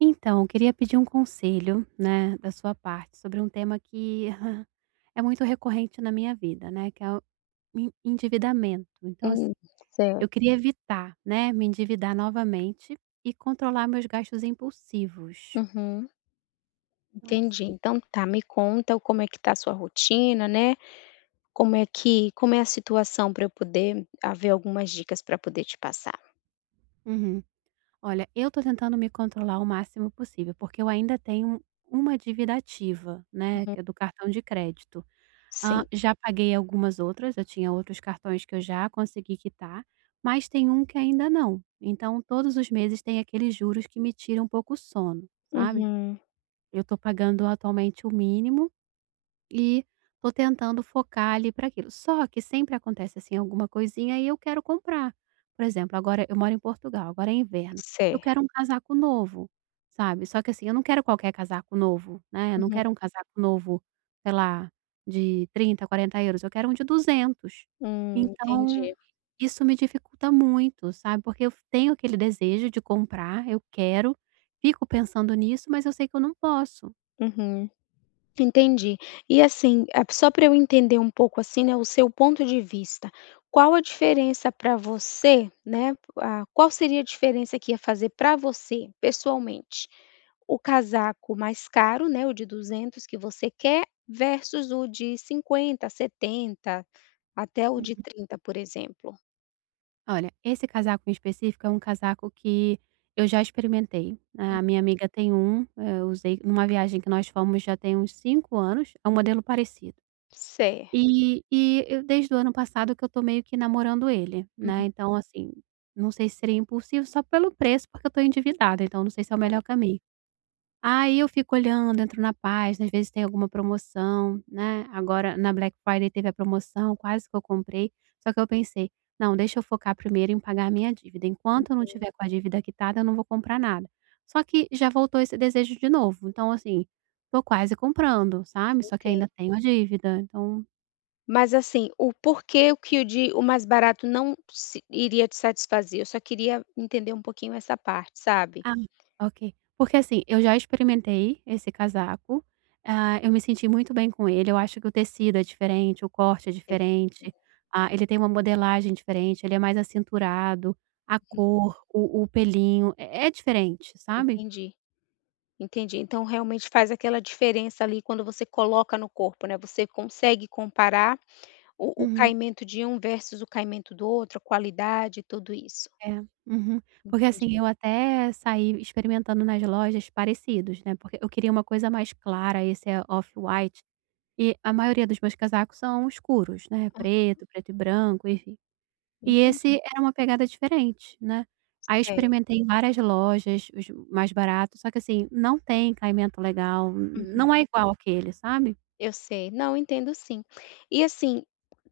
Então, eu queria pedir um conselho, né, da sua parte sobre um tema que é muito recorrente na minha vida, né, que é o en endividamento. Então, Hum, assim, certo. eu queria evitar, né, me endividar novamente e controlar meus gastos impulsivos. Uhum, Então, entendi. assim. Então tá, me conta como é que tá a sua rotina, né, como é a situação para eu poder haver algumas dicas para poder te passar. Uhum. Olha, eu tô tentando me controlar o máximo possível, porque eu ainda tenho uma dívida ativa, né, Uhum, que é do cartão de crédito. Sim. Já paguei algumas outras, eu tinha outros cartões que eu já consegui quitar, mas tem um que ainda não. Então todos os meses tem aqueles juros que me tiram um pouco o sono, sabe. Uhum, Eu tô pagando atualmente o mínimo e tô tentando focar ali para aquilo. Só que sempre acontece, assim, alguma coisinha e eu quero comprar. Por exemplo, agora eu moro em Portugal, agora é inverno. Eu certo. quero um casaco novo, sabe. Só que, assim, eu não quero qualquer casaco novo, né. Eu não Uhum. quero um casaco novo, sei lá, de 30, 40 euros, eu quero um de 200. Então Entendi. isso me dificulta muito, sabe, porque eu tenho aquele desejo de comprar, eu quero, fico pensando nisso, mas eu sei que eu não posso. Uhum. Entendi. E assim, só para eu entender um pouco, assim, né, o seu ponto de vista, qual a diferença para você, né, qual seria a diferença que ia fazer para você, pessoalmente, o casaco mais caro, né, o de 200 que você quer, versus o de 50, 70, até o de 30, por exemplo? Olha, esse casaco em específico é um casaco que eu já experimentei, né. A minha amiga tem um, eu usei numa viagem que nós fomos já tem uns 5 anos, é um modelo parecido. Certo. E eu desde o ano passado que eu tô meio que namorando ele, né, Uhum, então assim, não sei se seria impulsivo só pelo preço, porque eu tô endividada, então não sei se é o melhor caminho. Aí eu fico olhando, entro na página, às vezes tem alguma promoção, né, agora na Black Friday teve a promoção, quase que eu comprei, só que eu pensei: "Não, deixa eu focar primeiro em pagar a minha dívida, enquanto eu não tiver com a dívida quitada eu não vou comprar nada". Só que já voltou esse desejo de novo, então assim, tô quase comprando, sabe, só que claro. ainda tenho a dívida, então. Mas assim, o porquê o que o de o mais barato não se iria te satisfazer, eu só queria entender um pouquinho essa parte, sabe. Ah, ok. Porque assim, eu já experimentei esse casaco, ah, eu me senti muito bem com ele, eu acho que o tecido é diferente, o corte é diferente, ah, ele tem uma modelagem diferente, ele é mais acinturado, a cor, o pelinho, é diferente, sabe. Entendi, entendi. Então realmente faz aquela diferença ali quando você coloca no corpo, né, você consegue comparar o Uhum. caimento de um versus o caimento do outro, a qualidade, tudo isso. É, uhum. Porque assim, Entendi, eu até saí experimentando nas lojas parecidos, né, porque eu queria uma coisa mais clara, esse é off-white, e a maioria dos meus casacos são escuros, né, preto, preto e branco, enfim. E entendi. esse era uma pegada diferente, né. Aí eu Certo. experimentei em várias lojas, os mais baratos, só que assim, não tem caimento legal, n Uhum. não é igual aquele, sabe. Eu sei. Não, entendo sim. E assim,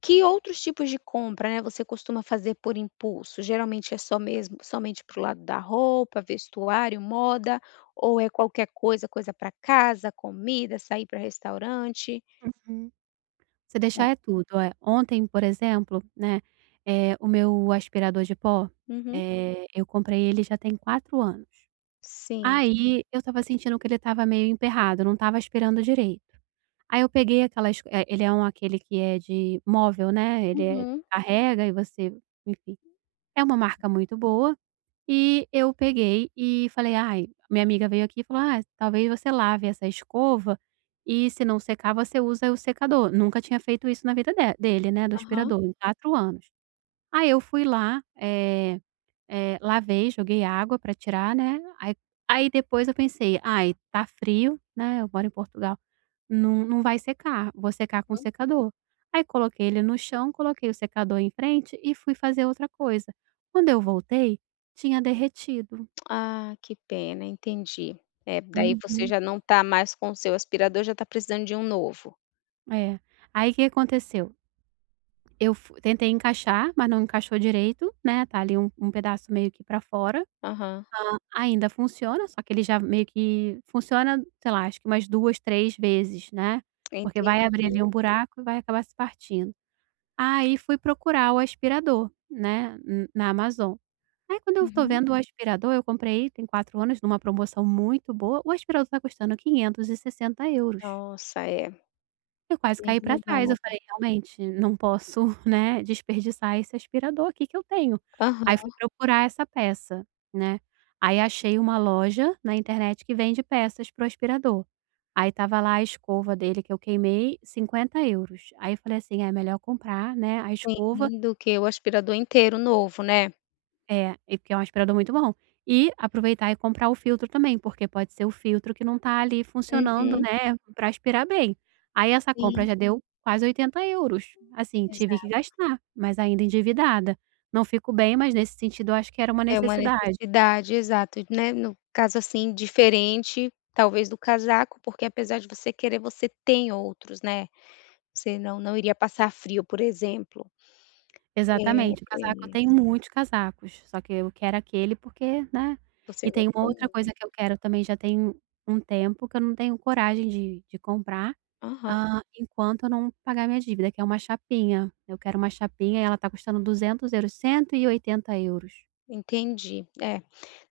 que outros tipos de compra, né, você costuma fazer por impulso? Geralmente é só mesmo somente pro lado da roupa, vestuário, moda, ou é qualquer coisa, coisa para casa, comida, sair para restaurante? Uhum. Se Como é? deixar é tudo, é. Ontem, por exemplo, né, o meu aspirador de pó, Uhum. Eu comprei ele já tem 4 anos. Sim. Aí eu estava sentindo que ele estava meio emperrado, não estava aspirando direito. Aí eu peguei aquelas ele é um aquele que é de móvel, né, ele é Uhum. carrega e você, enfim. É uma marca muito boa, e eu peguei e falei: "Ai", minha amiga veio aqui e falou: "Ah, talvez você lave essa escova e se não secar você usa o secador". Nunca tinha feito isso na vida de dele, né, do Aham. aspirador, em 4 anos. Aí eu fui lá, lavei, joguei água para tirar, né, aí depois eu pensei: "Ai, tá frio, né, eu moro em Portugal, não vai secar, vou secar com o secador". Aí coloquei ele no chão, coloquei o secador em frente e fui fazer outra coisa. Quando eu voltei, tinha derretido. Ah, que pena, entendi. É, daí você Uhum. já não tá mais com o seu aspirador, já tá precisando de um novo. É. Aí, o que aconteceu? Eu fu tentei encaixar, mas não encaixou direito, né, tá ali um pedaço meio que para fora. Aham. Ainda funciona, só que ele já meio que funciona, sei lá, acho que umas 2, 3 vezes, né, porque Entendi. vai abrir ali um buraco e vai acabar se partindo. Aí fui procurar o aspirador, né, n na Amazon. Aí quando eu tô Uhum. vendo o aspirador, eu comprei tem 4 anos numa promoção muito boa, o aspirador tá custando 560 euros. Nossa, é, Eu quase bem caí pra trás, eu elevado. falei: "Realmente, não posso, né, desperdiçar esse aspirador aqui que eu tenho". Aham. Aí fui procurar essa peça, né, aí achei uma loja na internet que vende peças pro aspirador. Aí tava lá a escova dele que eu queimei, 50 euros. Aí eu falei assim: "É melhor comprar, né, a escova". Assim, do que o aspirador inteiro novo, né. É, e porque é um aspirador muito bom. E aproveitar e comprar o filtro também, porque pode ser o filtro que não tá ali funcionando, Uhum, né, para aspirar bem. Aí essa compra sim, já deu quase 80 euros. Assim, tive que exato. gastar, mas ainda endividada. Não fico bem, mas nesse sentido eu acho que era uma É uma necessidade. necessidade, exato, né, no caso, assim, diferente, talvez, do casaco, porque apesar de você querer, você tem outros, né. Você não não iria passar frio, por exemplo. É, Exatamente, o casaco eu é, tenho muitos casacos, só que eu quero aquele porque, né. E você tem uma gostou outra coisa muito. que eu quero também já tem um tempo que eu não tenho coragem de comprar. Aham, Ah, enquanto eu não pagar minha dívida, que é uma chapinha. Eu quero uma chapinha e ela tá custando 200€, 180€. entendi, é.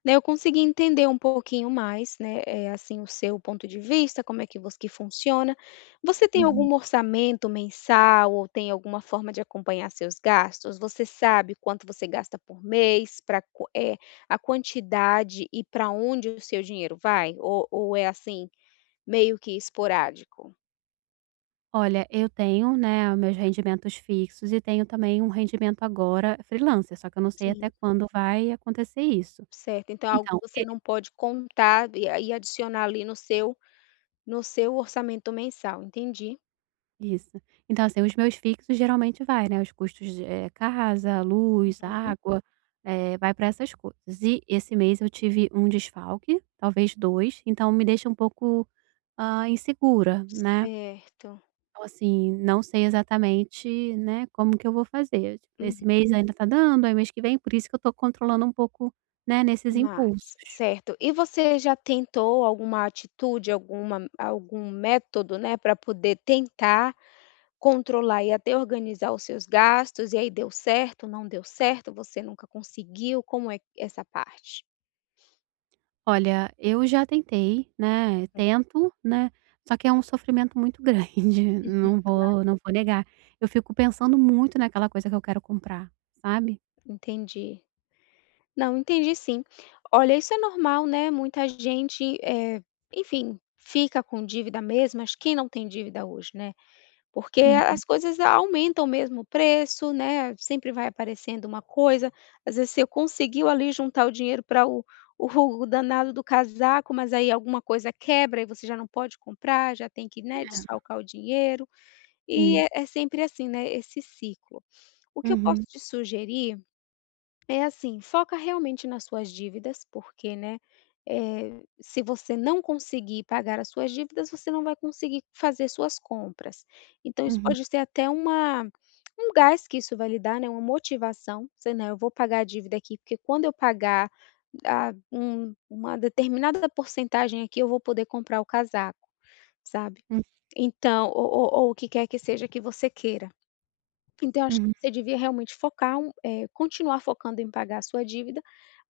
Né, eu consegui entender um pouquinho mais, né. É assim, o seu ponto de vista, como é que funciona. Você tem Uhum. algum orçamento mensal ou tem alguma forma de acompanhar seus gastos? Você sabe quanto você gasta por mês, para é a quantidade e para onde o seu dinheiro vai? Ou é, assim, meio que esporádico? Olha, eu tenho, né, meus rendimentos fixos e tenho também um rendimento agora freelancer, só que eu não sei até Sim, quando vai acontecer isso. certo. Então é algo que Então. você não pode contar e adicionar ali no seu orçamento mensal, entendi. Isso. Então, assim, os meus fixos geralmente vai, né, os custos, de casa, luz, água, vai para essas coisas. E esse mês eu tive um desfalque, talvez 2. Então me deixa um pouco, insegura, né. Certo. Então, assim, não sei exatamente, né, como que eu vou fazer. Tipo, esse mês ainda tá dando, aí mês que vem, por isso que eu tô controlando um pouco, né, nesses Mais, impulsos. certo. E você já tentou alguma atitude, algum método, né, para poder tentar controlar e até organizar os seus gastos, e aí deu certo, não deu certo, você nunca conseguiu, como é essa parte? Olha, eu já tentei, né, tento, né, só que é um sofrimento muito grande, não vou negar. Eu fico pensando muito naquela coisa que eu quero comprar, sabe. Entendi. Não, entendi sim. Olha, isso é normal, né, muita gente, enfim, fica com dívida mesmo, mas quem não tem dívida hoje, né? Porque Uhum, as coisas aumentam mesmo o preço, né, sempre vai aparecendo uma coisa, às vezes você conseguiu ali juntar o dinheiro para o danado do casaco, mas aí alguma coisa quebra e você já não pode comprar, já tem que, né, desfalcar o dinheiro, e sim. é sempre assim, né, esse ciclo. O que eu posso Uhum, te sugerir é assim, foca realmente nas suas dívidas, porque, né, eh, se você não conseguir pagar as suas dívidas, você não vai conseguir fazer suas compras. Então isso uhum, pode ser até uma gás que isso vai lhe dar, né, uma motivação, você, né: "Eu vou pagar a dívida aqui, porque quando eu pagar a um uma determinada porcentagem aqui, eu vou poder comprar o casaco", sabe. hum, Então ou o que quer que seja que você queira. Então eu acho que uhum. você devia realmente focar continuar focando em pagar a sua dívida,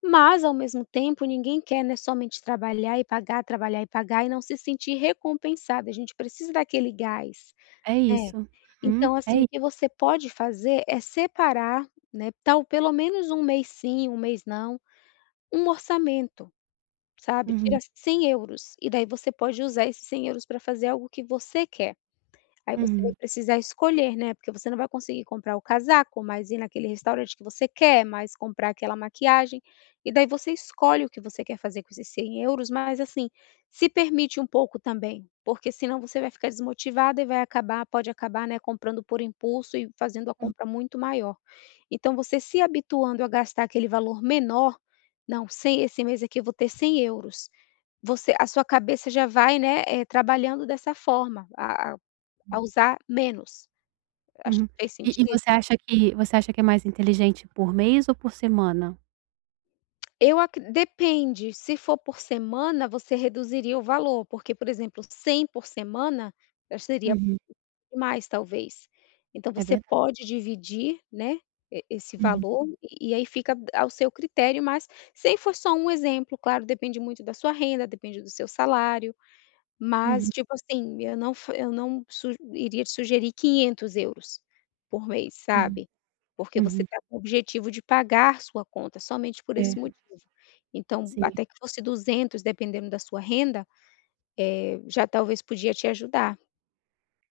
mas ao mesmo tempo ninguém quer, né, somente trabalhar e pagar e não se sentir recompensado, a gente precisa daquele gás, É né. isso. Uhum, Então é assim, o i que você pode fazer é separar, né, tal pelo menos um mês sim, um mês não, um orçamento, sabe, uhum, tira 100€ e daí você pode usar esses 100€ para fazer algo que você quer. Aí você vai uhum, precisar escolher, né, porque você não vai conseguir comprar o casaco, mas ir naquele restaurante que você quer, mas comprar aquela maquiagem, e daí você escolhe o que você quer fazer com esses 100€, mas assim, se permite um pouco também, porque senão você vai ficar desmotivada e vai acabar, né, comprando por impulso e fazendo a uhum, compra muito maior. Então você se habituando a gastar aquele valor menor: "Não, sem esse mês aqui eu vou ter 100€". Você, a sua cabeça já vai, né, trabalhando dessa forma, a a usar menos. Acho uhum. que fez E sentido? você acha que é mais inteligente por mês ou por semana? Eu acre Depende, se for por semana, você reduziria o valor, porque, por exemplo, 100 por semana, já seria Uhum, mais talvez. Então é você verdade. pode dividir, né, esse Uhum, valor, e aí fica ao seu critério, mas 100 for só um exemplo, claro, depende muito da sua renda, depende do seu salário. Mas, uhum, tipo assim, eu não fa eu não su iria te sugerir 500€ por mês, uhum, sabe. Porque você uhum. está com o objetivo de pagar sua conta somente por É, esse motivo. Então, sim. até que fosse 200, dependendo da sua renda, já talvez podia te ajudar.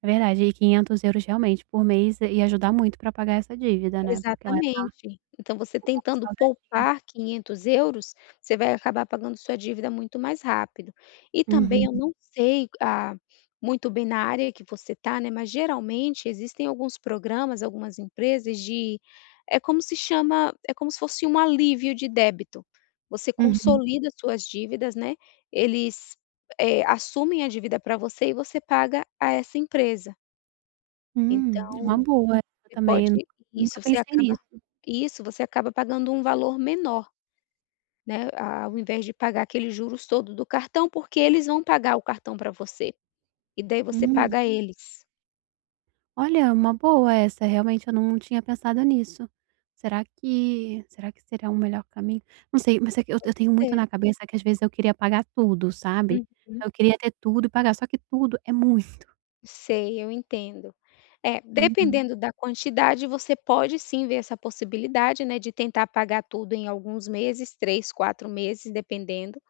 É verdade, e 500 euros realmente por mês ia ajudar muito pra pagar essa dívida, né, porque ela tá Exatamente. Então você comprando tentando salgadinho. poupar 500€, você vai acabar pagando sua dívida muito mais rápido. E também Uhum, eu não sei, muito bem na área que você está, né, mas geralmente existem alguns programas, algumas empresas de é como se chama é como se fosse um alívio de débito. Você uhum. consolida suas dívidas, né, eles, assumem a dívida para você e você paga a essa empresa. Uma Então boa essa você também, pode nu nunca isso, você pensei acaba nisso. isso, você acaba pagando um valor menor, né, ao invés de pagar aqueles juros todo do cartão, porque eles vão pagar o cartão para você, e daí você Hum, paga eles. olha, uma boa essa, realmente eu não tinha pensado nisso. Será que seria um melhor caminho? Não sei, mas é que eu Pode tenho muito ser. na cabeça que às vezes eu queria pagar tudo, sabe. Uhum. Eu queria ter tudo e pagar, só que tudo é muito. Sei, eu entendo. É, Uhum, dependendo da quantidade, você pode sim ver essa possibilidade, né, de tentar pagar tudo em alguns meses, 3 ou 4 meses, dependendo.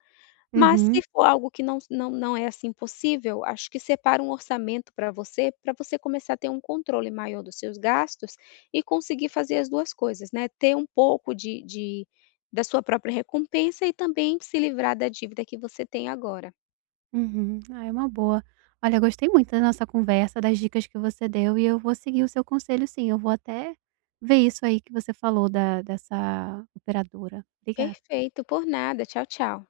Mas se uhum. for algo que não é, assim, possível, acho que separa um orçamento para você começar a ter um controle maior dos seus gastos e conseguir fazer as 2 coisas, né, ter um pouco de da sua própria recompensa e também se livrar da dívida que você tem agora. Uhum. Ah, é uma boa. Olha, eu gostei muito da nossa conversa, das dicas que você deu e eu vou seguir o seu conselho sim, eu vou até ver isso aí que você falou da dessa operadora. Obrigada. Perfeito, por nada. Tchau, tchau.